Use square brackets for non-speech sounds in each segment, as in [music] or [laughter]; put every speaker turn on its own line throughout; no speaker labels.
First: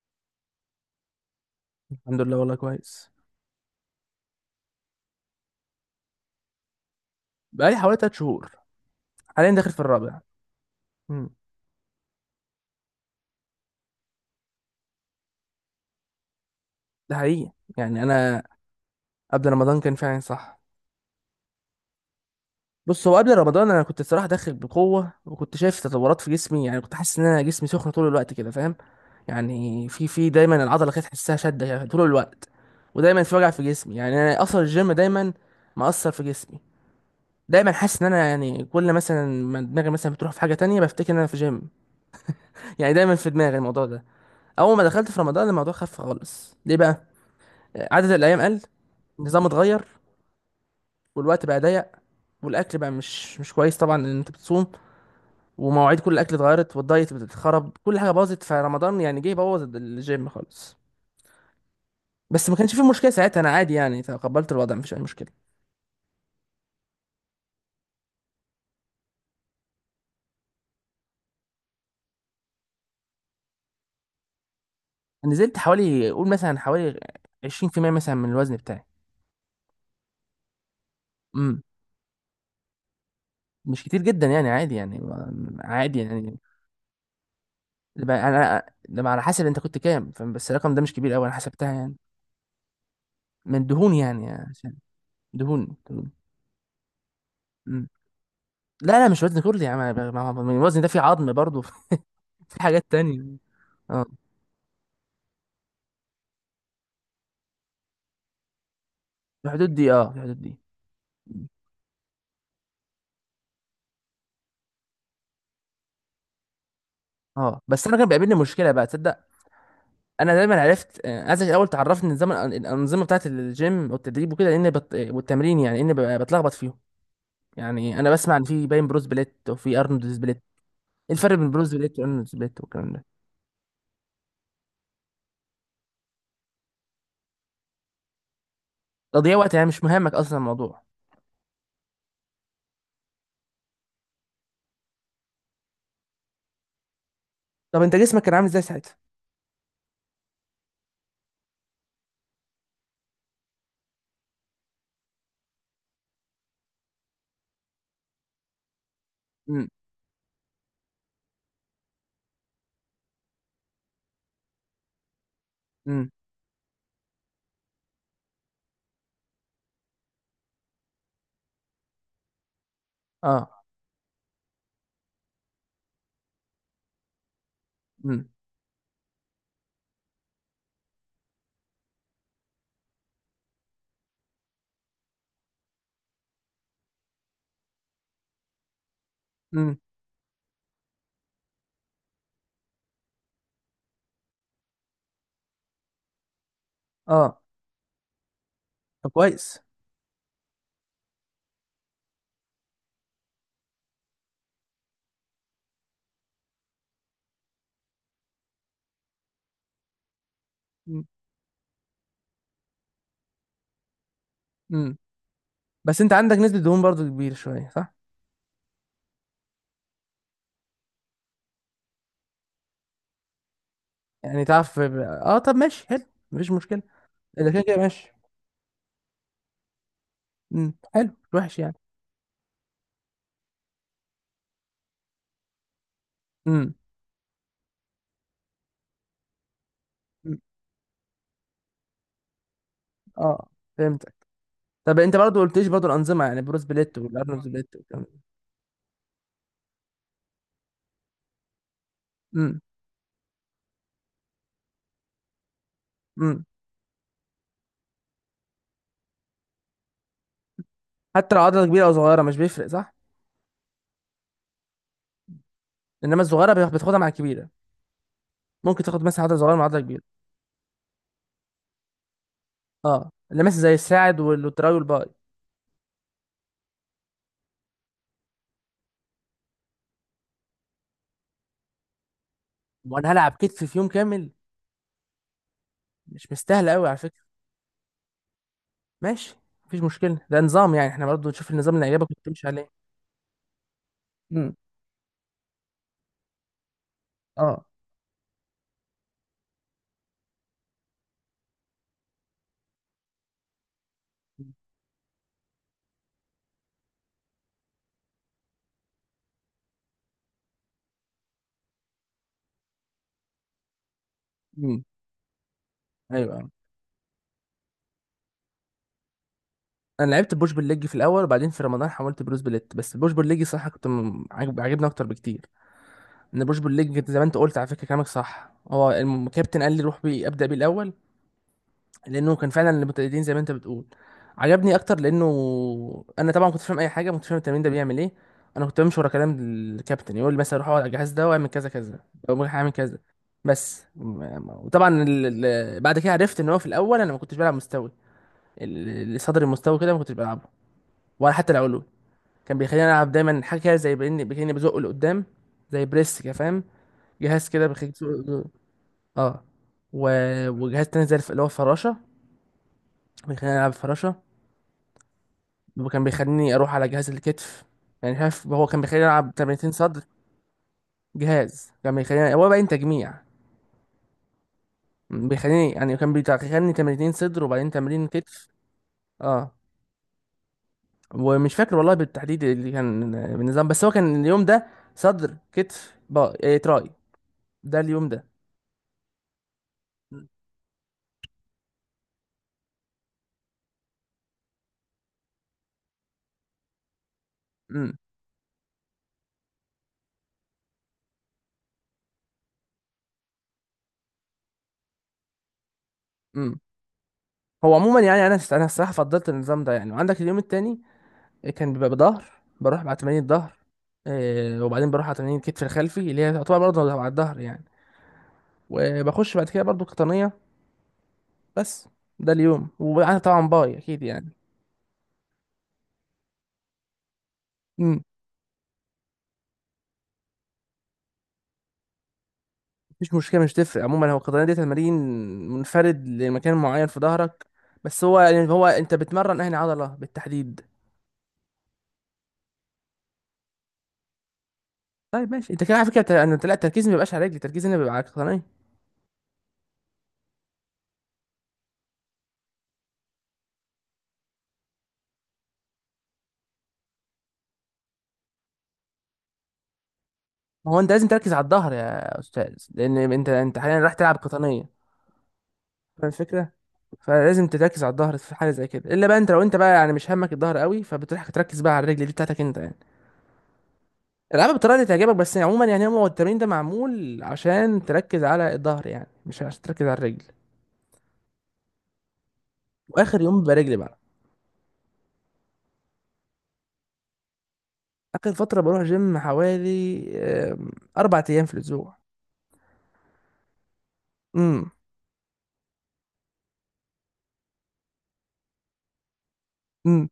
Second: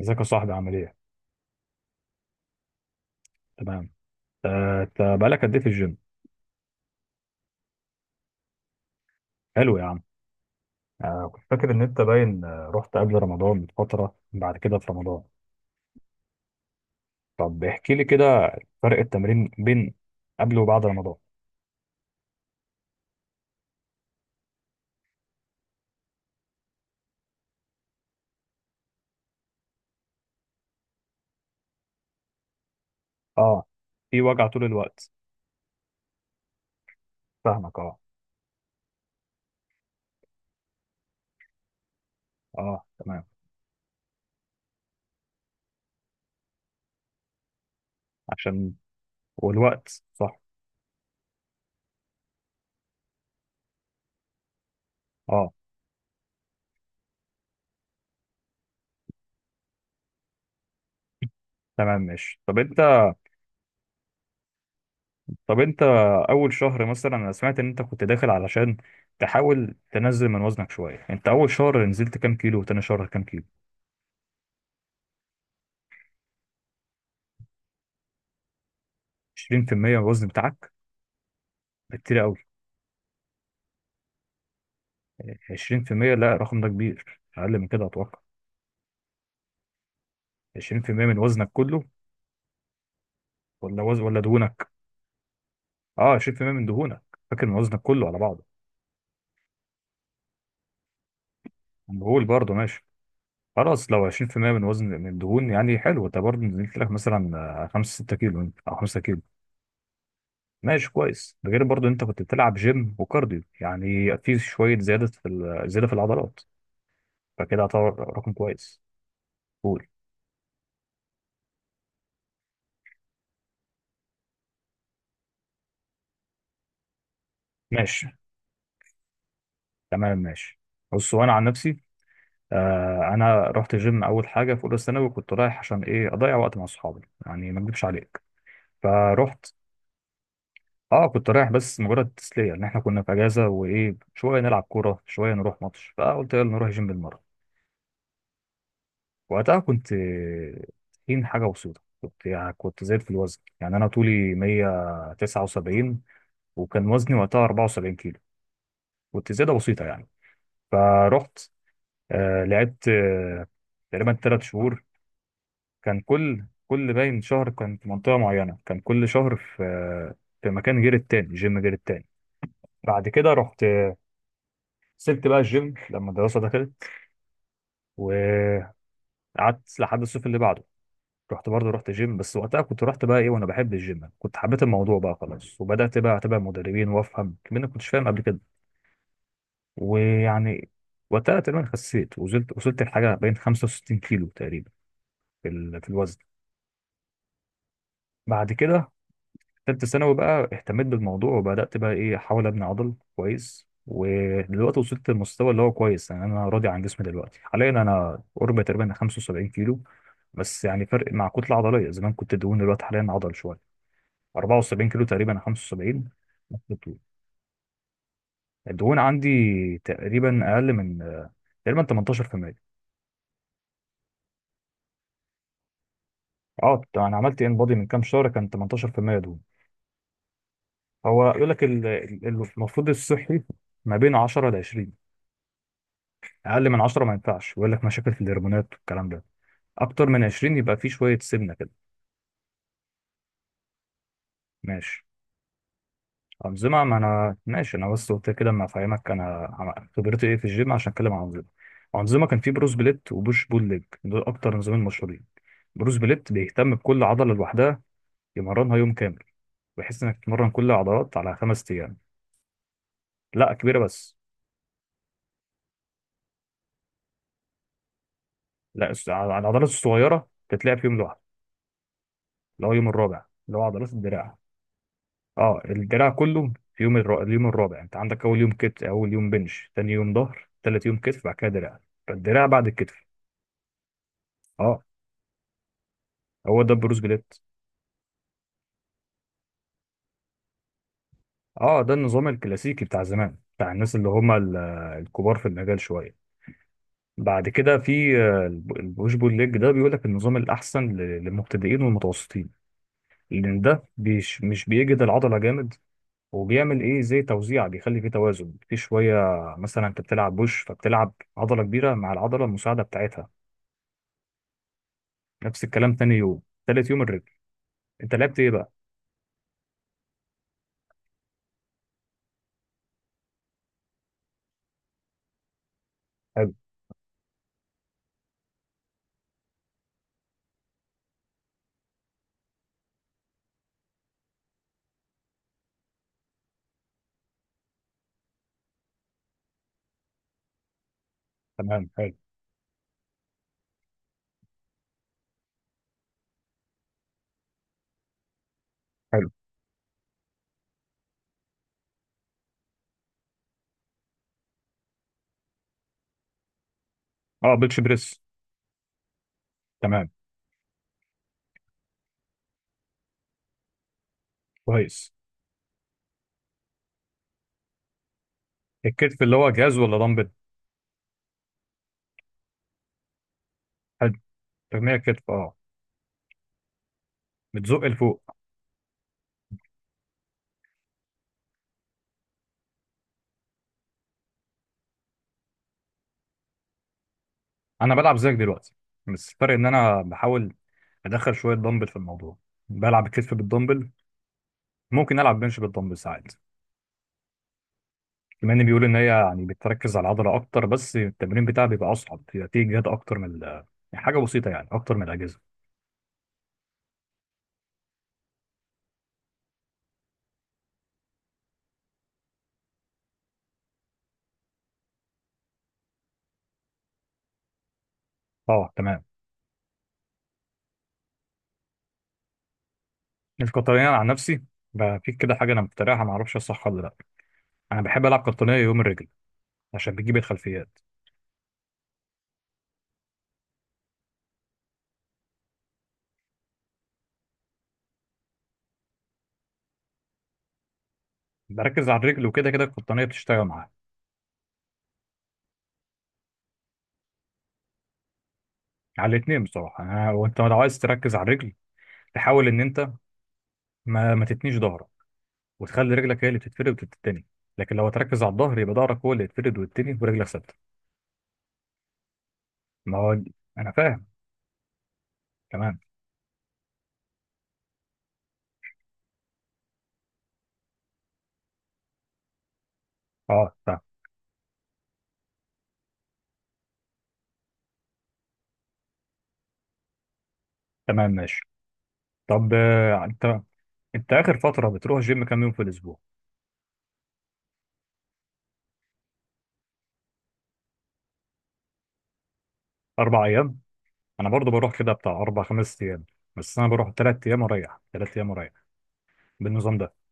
ازيك يا صاحبي عامل ايه؟
الحمد لله، والله كويس.
تمام. انت بقالك قد ايه في الجيم؟
بقالي حوالي 3 شهور، حاليا داخل
حلو
في
يا عم.
الرابع. امم.
كنت فاكر ان انت باين آه، رحت قبل رمضان بفترة بعد كده في رمضان.
ده حقيقي،
طب احكي
يعني
لي
انا
كده فرق
قبل
التمرين
رمضان
بين
كان فعلا
قبل
صح.
وبعد رمضان.
بص، هو قبل رمضان انا كنت الصراحه داخل بقوه، وكنت شايف تطورات في جسمي. يعني كنت حاسس ان انا جسمي سخن طول الوقت كده، فاهم؟ يعني في دايما العضله كانت تحسها شده يعني طول الوقت. ودايما في وجع في
اه،
جسمي. يعني
في
انا
وجع
اصلا
طول
الجيم
الوقت.
دايما مأثر في جسمي. دايما
فاهمك اه.
حاسس ان انا يعني كل مثلا ما دماغي مثلا بتروح في حاجه تانية بفتكر ان انا في جيم.
اه
يعني دايما
تمام.
في دماغي الموضوع ده. اول ما دخلت في رمضان الموضوع خف خالص. ليه بقى؟ عدد الايام قل،
عشان
النظام اتغير،
والوقت صح.
والوقت بقى ضيق، والاكل بقى مش كويس طبعا، ان انت بتصوم.
اه
ومواعيد كل الاكل اتغيرت، والدايت اتخرب، كل حاجه باظت فرمضان. يعني جه بوظ الجيم خالص.
تمام ماشي.
بس ما
طب
كانش
انت
فيه مشكله ساعتها، انا عادي يعني، تقبلت الوضع، مفيش اي مشكله.
طب انت اول شهر مثلا، انا سمعت ان انت كنت داخل علشان تحاول تنزل من وزنك شوية، انت اول شهر نزلت كام كيلو وتاني شهر كام كيلو؟
نزلت حوالي، قول مثلا حوالي 20% مثلا من الوزن بتاعي.
20% من الوزن بتاعك؟
امم.
ده كتير قوي.
مش كتير جدا يعني، عادي يعني، عادي
20%؟ لا،
يعني.
الرقم ده كبير، اقل من كده اتوقع.
يبقى انا لما على حسب انت كنت كام، فاهم؟ بس الرقم ده مش
20%
كبير
من
قوي، انا
وزنك
حسبتها
كله؟
يعني. من
ولا
دهون
وزن ولا
يعني
دهونك؟
عشان. دهون. دهون.
اه، 20% من دهونك، فاكر من وزنك
امم.
كله على بعضه.
لا لا، مش وزن كرسي يا عم، الوزن ده فيه عظم برضه
مهول
[laughs]
برضه،
في حاجات
ماشي.
تانية.
خلاص،
اه،
لو
في
20% من وزن من الدهون يعني حلو، انت برضه نزلت لك مثلا 5 6 كيلو او 5 كيلو.
الحدود دي. اه، في الحدود دي.
ماشي كويس، ده غير برضه انت كنت بتلعب جيم وكارديو، يعني في شويه زياده في زياده في العضلات،
اه
فكده
بس انا
اعتبر
كان
رقم
بيقابلني مشكله
كويس.
بقى، تصدق؟
قول.
انا دايما عرفت. عايزك الاول تعرفني نظام الانظمه بتاعت الجيم والتدريب وكده. لان والتمرين، يعني ان بتلخبط فيهم. يعني
ماشي.
انا بسمع ان في باين بروس بليت وفي ارنولد
تمام
سبليت.
ماشي. بص،
ايه
وانا
الفرق
عن
بين بروس
نفسي
بليت وارنولد سبليت والكلام ده؟
انا رحت جيم اول حاجه في اولى ثانوي، كنت رايح عشان ايه، اضيع وقت مع اصحابي، يعني ما اكدبش عليك،
تضييع
فرحت.
وقت يعني مش مهمك اصلا الموضوع؟
اه كنت رايح بس مجرد تسليه، لان احنا كنا في اجازه وايه، شويه نلعب كوره شويه نروح ماتش، فقلت يلا نروح جيم بالمره.
طب انت جسمك كان عامل ازاي ساعتها؟
وقتها كنت تخين حاجه بسيطه، كنت يعني زاد في الوزن يعني، انا طولي 179 وكان وزني وقتها 74 كيلو، كنت زياده
امم.
بسيطه يعني. فرحت آه، لعبت آه تقريبا ثلاث شهور، كان
امم.
كل كل باين شهر كان في منطقة معينة، كان كل شهر في في مكان غير التاني، جيم غير التاني. بعد كده
اه.
رحت، سبت بقى الجيم لما الدراسة دخلت،
امم.
وقعدت لحد الصيف اللي بعده. رحت برضه، رحت جيم بس وقتها كنت رحت بقى ايه، وانا بحب الجيم كنت حبيت الموضوع بقى خلاص، وبدأت بقى اتابع مدربين وافهم كمان، ما كنتش فاهم قبل كده،
امم.
ويعني وقتها تقريبا خسيت وزلت، وصلت لحاجة بين 65 كيلو تقريبا في في الوزن.
اه.
بعد كده
طب كويس.
تالتة ثانوي بقى اهتميت بالموضوع، وبدأت بقى إيه أحاول أبني عضل كويس، ودلوقتي وصلت للمستوى اللي هو كويس، يعني أنا راضي عن جسمي دلوقتي، حاليا أنا قرب تقريبا 75 كيلو بس يعني
امم.
فرق، مع كتلة عضلية، زمان كنت دهون، دلوقتي حاليا عضل شوية، 74
امم.
كيلو تقريبا
بس
75،
انت عندك نسبة
نفس
دهون
الطول.
برضو كبيرة شوية، صح؟
الدهون عندي تقريبا أقل من، تقريبا 18%.
يعني تعرف. اه، طب ماشي حلو، مفيش
اه،
مشكلة.
انا عملت
اذا
ان
كده
بودي
كده
من كام
ماشي.
شهر، كان 18% دهون.
امم، حلو
هو
مش
يقول
وحش
لك
يعني.
المفروض الصحي ما بين 10 ل 20، اقل
امم.
من 10 ما ينفعش، يقول لك مشاكل في الهرمونات والكلام ده، اكتر من
أمم.
20 يبقى في شويه سمنه كده.
اه، فهمتك. طب
ماشي.
انت برضو قلتليش برضو الانظمة، يعني بروس
انظمه، ما
بليت
انا
والارنولد
ماشي،
بليت
انا
والكلام
بس قلت
ده.
كده اما افهمك انا خبرتي ايه في الجيم عشان اتكلم عن انظمه. انظمه كان في
امم.
بروس بليت وبوش بول ليج، دول اكتر نظامين مشهورين. بروس بليت
امم.
بيهتم بكل عضله لوحدها، يمرنها يوم كامل، بحيث انك تمرن كل العضلات
حتى
على
لو عضلة
خمس
كبيرة او
ايام.
صغيرة مش بيفرق، صح؟
لا، كبيره بس.
انما الصغيرة بتاخدها مع الكبيرة. ممكن
لا
تاخد
الس-
مثلا عضلة
على
صغيرة
العضلات
مع عضلة كبيرة.
الصغيره تتلعب في يوم لوحده، اللي هو يوم
اه،
الرابع،
اللي
اللي
مثلا
هو
زي
عضلات
الساعد
الدراع.
والتراي والباي.
اه الدراع كله في اليوم الرابع، انت عندك اول يوم كتف، اول يوم بنش، تاني يوم ظهر، تالت يوم كتف، بعد كده دراع، فالدراع بعد الكتف.
وانا هلعب كتف في يوم كامل؟
اه
مش
هو
مستاهلة
ده
قوي على
بروس
فكرة.
جليت.
ماشي، مفيش مشكلة. ده نظام يعني، احنا برضو نشوف النظام
اه
اللي
ده
يعجبك
النظام
وتمشي عليه.
الكلاسيكي بتاع زمان، بتاع الناس اللي هم الكبار في المجال شويه. بعد
اه.
كده في البوش بول ليج، ده بيقول لك النظام الاحسن للمبتدئين والمتوسطين، لان ده مش بيجهد العضله جامد، وبيعمل ايه زي توزيع، بيخلي فيه توازن في شويه. مثلا انت بتلعب بوش، فبتلعب عضله كبيره مع العضله المساعده بتاعتها،
امم.
نفس الكلام تاني يوم،
ايوه.
تالت يوم الرجل. انت لعبت ايه بقى؟
انا لعبت بوش بالليج في الاول، وبعدين في رمضان حولت بروس بليت. بس بوش بالليج صح، كنت عاجبني اكتر بكتير. ان
حلو.
بوش بالليج كنت زي ما انت قلت على فكره، كلامك صح. هو الكابتن قال لي روح بيه، ابدا بيه الاول. لانه كان فعلا المبتدئين زي ما انت بتقول، عجبني اكتر. لانه انا طبعا كنت فاهم اي حاجه، كنت فاهم التمرين ده بيعمل ايه. انا كنت بمشي ورا كلام الكابتن، يقول لي مثلا روح اقعد على الجهاز ده واعمل كذا
تمام
كذا.
حلو.
او هعمل كذا. بس وطبعا بعد كده عرفت ان هو في الاول انا ما كنتش بلعب مستوي.
حلو.
صدر المستوى كده ما كنتش بلعبه، ولا حتى العلوي. كان بيخليني العب دايما حاجه كده زي باني، بيخليني بزقه لقدام، زي بريس كده، فاهم؟ جهاز
اه
كده
بنش بريس.
اه.
تمام
و... وجهاز تاني زي اللي هو الفراشه، بيخليني العب فراشه.
كويس.
وكان بيخليني اروح على جهاز الكتف. يعني شايف، هو كان بيخليني
الكتف
العب
اللي هو
تمرينتين
جهاز ولا
صدر.
دمبل؟
جهاز كان بيخليني، هو باين تجميع.
حلو، تجميع كتف اه.
بيخليني يعني كان بيخليني تمرينتين صدر وبعدين
بتزق
تمرين
لفوق.
كتف. اه. ومش فاكر والله بالتحديد اللي كان بالنظام. بس هو كان اليوم ده صدر، كتف، با إيه، تراي. ده
انا
اليوم
بلعب
ده.
زيك دلوقتي، بس الفرق ان انا بحاول ادخل شويه دمبل في الموضوع، بلعب الكتف بالدمبل، ممكن العب بنش بالدمبل ساعات،
امم.
بما ان بيقول ان هي يعني بتركز على العضله اكتر، بس التمرين بتاعها بيبقى اصعب، بيبقى فيه جهد اكتر من يعني حاجه بسيطه، يعني اكتر من الاجهزه.
امم. هو عموما يعني انا انا الصراحه فضلت النظام ده يعني. وعندك اليوم التاني كان بيبقى بظهر، بروح مع تمارين الظهر. وبعدين بروح على تمارين الكتف الخلفي اللي هي تعتبر برضه على الظهر يعني.
اه تمام.
وبخش بعد كده برضه قطنيه. بس ده اليوم. وطبعا
مش
باي
قطنية أنا
اكيد
عن
يعني.
نفسي، بقى في كده حاجة أنا مخترعها، معرفش هي صح ولا لأ، أنا بحب ألعب قطنية يوم الرجل، عشان بتجيب الخلفيات.
مش مشكلة، مش تفرق عموما. هو القطنية دي تمارين منفرد لمكان معين في ظهرك. بس هو يعني هو انت بتمرن اهني عضلة بالتحديد.
بركز على الرجل، وكده كده القطنية بتشتغل معاها.
طيب ماشي، انت كده على فكرة، انا لا، التركيز ما بيبقاش على رجلي، التركيز هنا بيبقى على القطنية.
على الاتنين بصراحة، أنا وأنت لو عايز تركز على الرجل، تحاول إن أنت ما تتنيش ظهرك، وتخلي رجلك هي اللي بتتفرد وتتني، لكن لو هتركز على الظهر، يبقى ظهرك هو اللي يتفرد ويتني، ورجلك ثابتة.
ما هو انت لازم تركز على الظهر يا استاذ، لان
ما هو.
انت انت
أنا
حاليا رايح
فاهم.
تلعب قطنية.
تمام.
فاهم الفكرة؟ فلازم تركز على الظهر في حاجة زي كده. الا بقى انت، لو انت بقى يعني مش همك الظهر قوي، فبتروح تركز بقى على الرجل دي بتاعتك انت يعني.
أه فاهم.
العبها بالطريقة اللي تعجبك. بس يعني عموما يعني، هو التمرين ده معمول عشان تركز على الظهر، يعني مش عشان تركز على الرجل.
تمام ماشي. طب
واخر
أنت،
يوم بيبقى رجلي بقى.
أنت آخر فترة بتروح جيم كام يوم في الأسبوع؟
اخر فتره بروح جيم حوالي، آم، 4 ايام في الاسبوع.
أربع أيام؟ انا برضو
امم.
بروح كده بتاع اربع خمس ايام، بس انا بروح تلات ايام واريح، تلات ايام واريح، بالنظام ده.
امم.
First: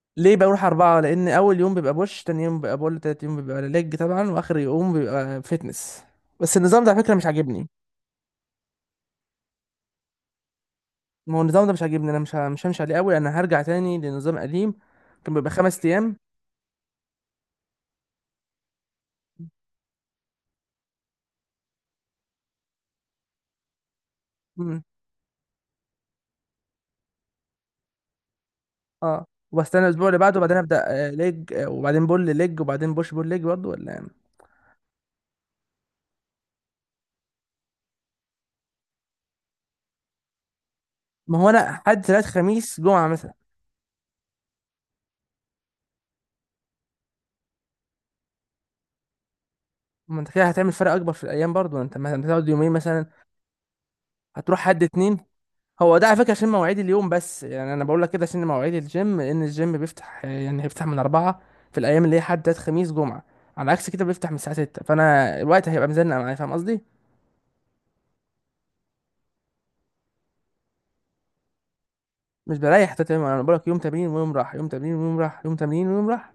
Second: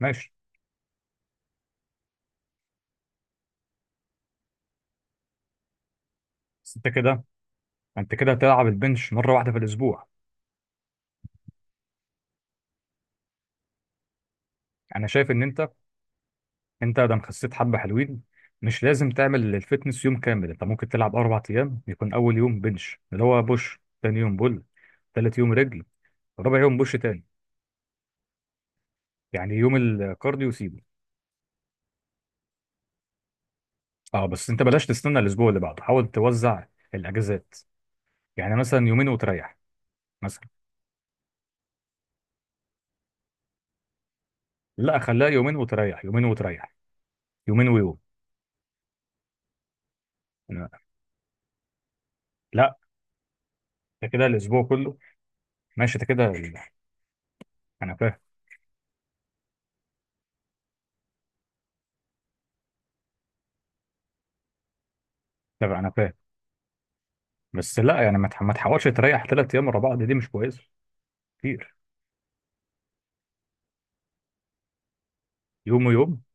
ماشي.
ليه بروح اربعه؟ لان اول يوم بيبقى بوش، تاني يوم بيبقى بول، تالت يوم بيبقى ليج طبعا، واخر يوم بيبقى فتنس. بس
بس
النظام
انت
ده على فكره
كده،
مش عاجبني.
انت كده هتلعب البنش مره واحده في الاسبوع.
ما هو النظام ده مش عاجبني، انا مش همشي عليه قوي. انا هرجع تاني لنظام قديم
انا شايف
كان
ان
بيبقى
انت،
5 ايام.
انت ده خسيت حبه حلوين، مش لازم تعمل الفتنس يوم كامل، انت ممكن تلعب اربع ايام، يكون اول يوم بنش اللي هو بوش، تاني يوم بول،
امم.
تالت يوم رجل، رابع يوم بوش تاني،
اه.
يعني يوم
وبستنى الاسبوع اللي بعده
الكارديو
وبعدين
سيبه.
ابدا ليج، وبعدين بول ليج، وبعدين بوش بول ليج برضه، ولا إيه؟
اه بس انت بلاش تستنى الاسبوع اللي بعده، حاول توزع الاجازات، يعني مثلا يومين وتريح مثلا.
ما هو انا حد ثلاث خميس جمعه مثلا.
لا خليها يومين وتريح، يومين وتريح، يومين ويوم.
ما انت كده هتعمل
أنا-
فرق اكبر في الايام برضو، انت مثلا هتقعد يومين
لا،
مثلا،
ده كده
هتروح
الاسبوع
حد
كله.
اتنين.
ماشي،
هو
ده
ده على
كده
فكره عشان مواعيد اليوم. بس يعني انا
انا
بقول لك
فاهم.
كده عشان مواعيد الجيم، لان الجيم بيفتح يعني بيفتح من اربعة في الايام اللي هي حد تلات خميس جمعه. على عكس كده بيفتح من الساعه ستة، فانا الوقت
طب
هيبقى
انا فاهم
مزنق معايا، فاهم قصدي؟
بس لا، يعني ما تحاولش تريح ثلاث ايام ورا بعض، دي مش كويسه كتير.
مش بريح، تمام. انا بقول لك يوم تمرين ويوم راح، يوم تمرين ويوم راح، يوم
يوم
تمرين ويوم
ويوم.
راح.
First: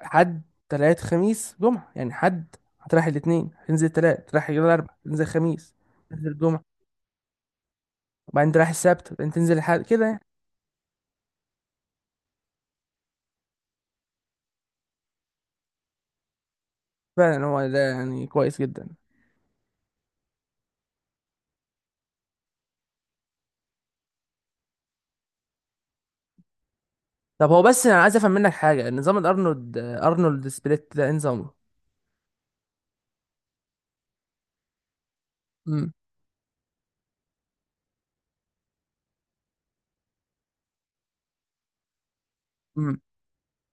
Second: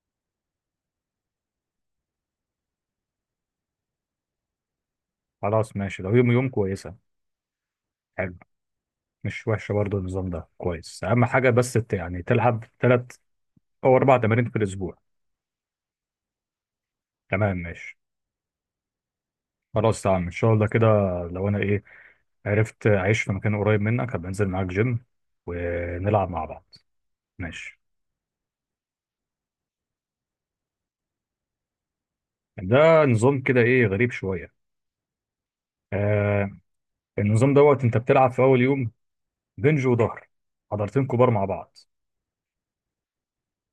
حد، تلات، خميس، جمعه يعني. حد، هتروح الاثنين، تنزل تلات، تروح الاربع، تنزل خميس،
خلاص ماشي، لو يوم
تنزل
ويوم
جمعه،
كويسه. حلو.
وبعدين تروح السبت وبعدين
مش
تنزل
وحشه
الحد
برضو،
كده يعني.
النظام ده كويس، اهم حاجه بس يعني تلعب ثلاث او اربع تمارين في الاسبوع.
فعلا
تمام
هو ده
ماشي.
يعني كويس جدا.
خلاص تمام ان شاء الله كده. لو انا ايه عرفت اعيش في مكان قريب منك هبقى انزل معاك جيم ونلعب مع بعض.
طب هو
ماشي.
بس انا عايز افهم منك حاجه، نظام الارنولد، ارنولد سبليت ده إيه نظامه؟
ده نظام كده ايه غريب شويه.
امم.
آه، النظام دوت، انت بتلعب في اول يوم بنج وظهر، عضلتين كبار مع بعض.
امم.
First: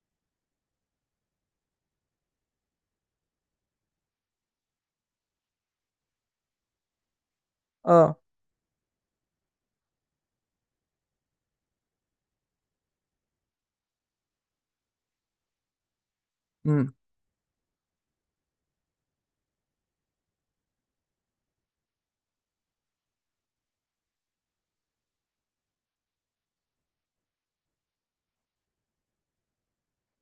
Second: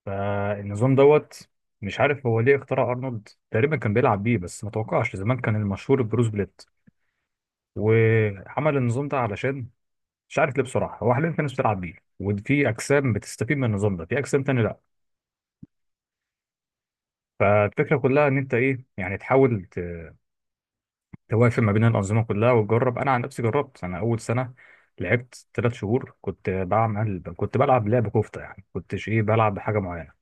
فالنظام دوت مش عارف هو ليه اخترع، ارنولد تقريبا كان بيلعب بيه، بس ما توقعش، زمان كان المشهور البروس بليت،
اه.
وعمل النظام ده علشان مش عارف ليه بصراحه. هو حاليا في ناس بتلعب بيه، وفي اجسام بتستفيد من النظام ده، في اجسام تاني لا.
امم.
فالفكره كلها ان انت ايه، يعني توافق ما بين الانظمه كلها وتجرب. انا عن نفسي جربت، انا اول سنه لعبت ثلاث شهور، كنت بعمل، كنت بلعب لعب كفته، يعني كنتش ايه بلعب بحاجه معينه.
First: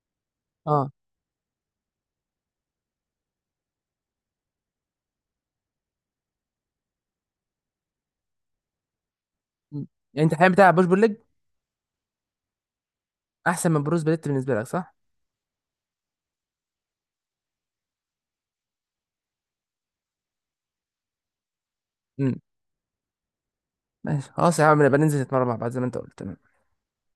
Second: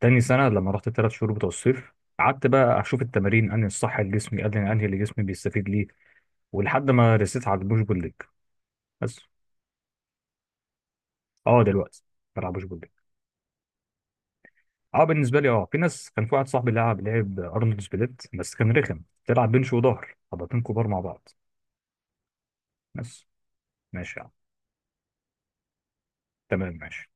تاني سنة لما رحت
اه.
الثلاث شهور بتوع الصيف، قعدت بقى أشوف التمارين أنهي الصح لجسمي، أنهي اللي جسمي بيستفيد ليه، ولحد ما رسيت على البوش بول ليج بس.
مم. يعني انت الحين بتاع بوش بول ليج،
أه دلوقتي بلعب بوش بول ليج.
احسن من بروس بليت بالنسبه لك صح؟
أه بالنسبة لي أه، في ناس، كان في واحد صاحبي لعب أرنولد سبليت، بس كان رخم، تلعب بنش وظهر عضلتين كبار مع بعض.
امم.
بس ماشي يا عم.
ماشي، خلاص يا عم نبقى ننزل نتمرن مع بعض زي ما انت قلت، تمام.
تمام ماشي.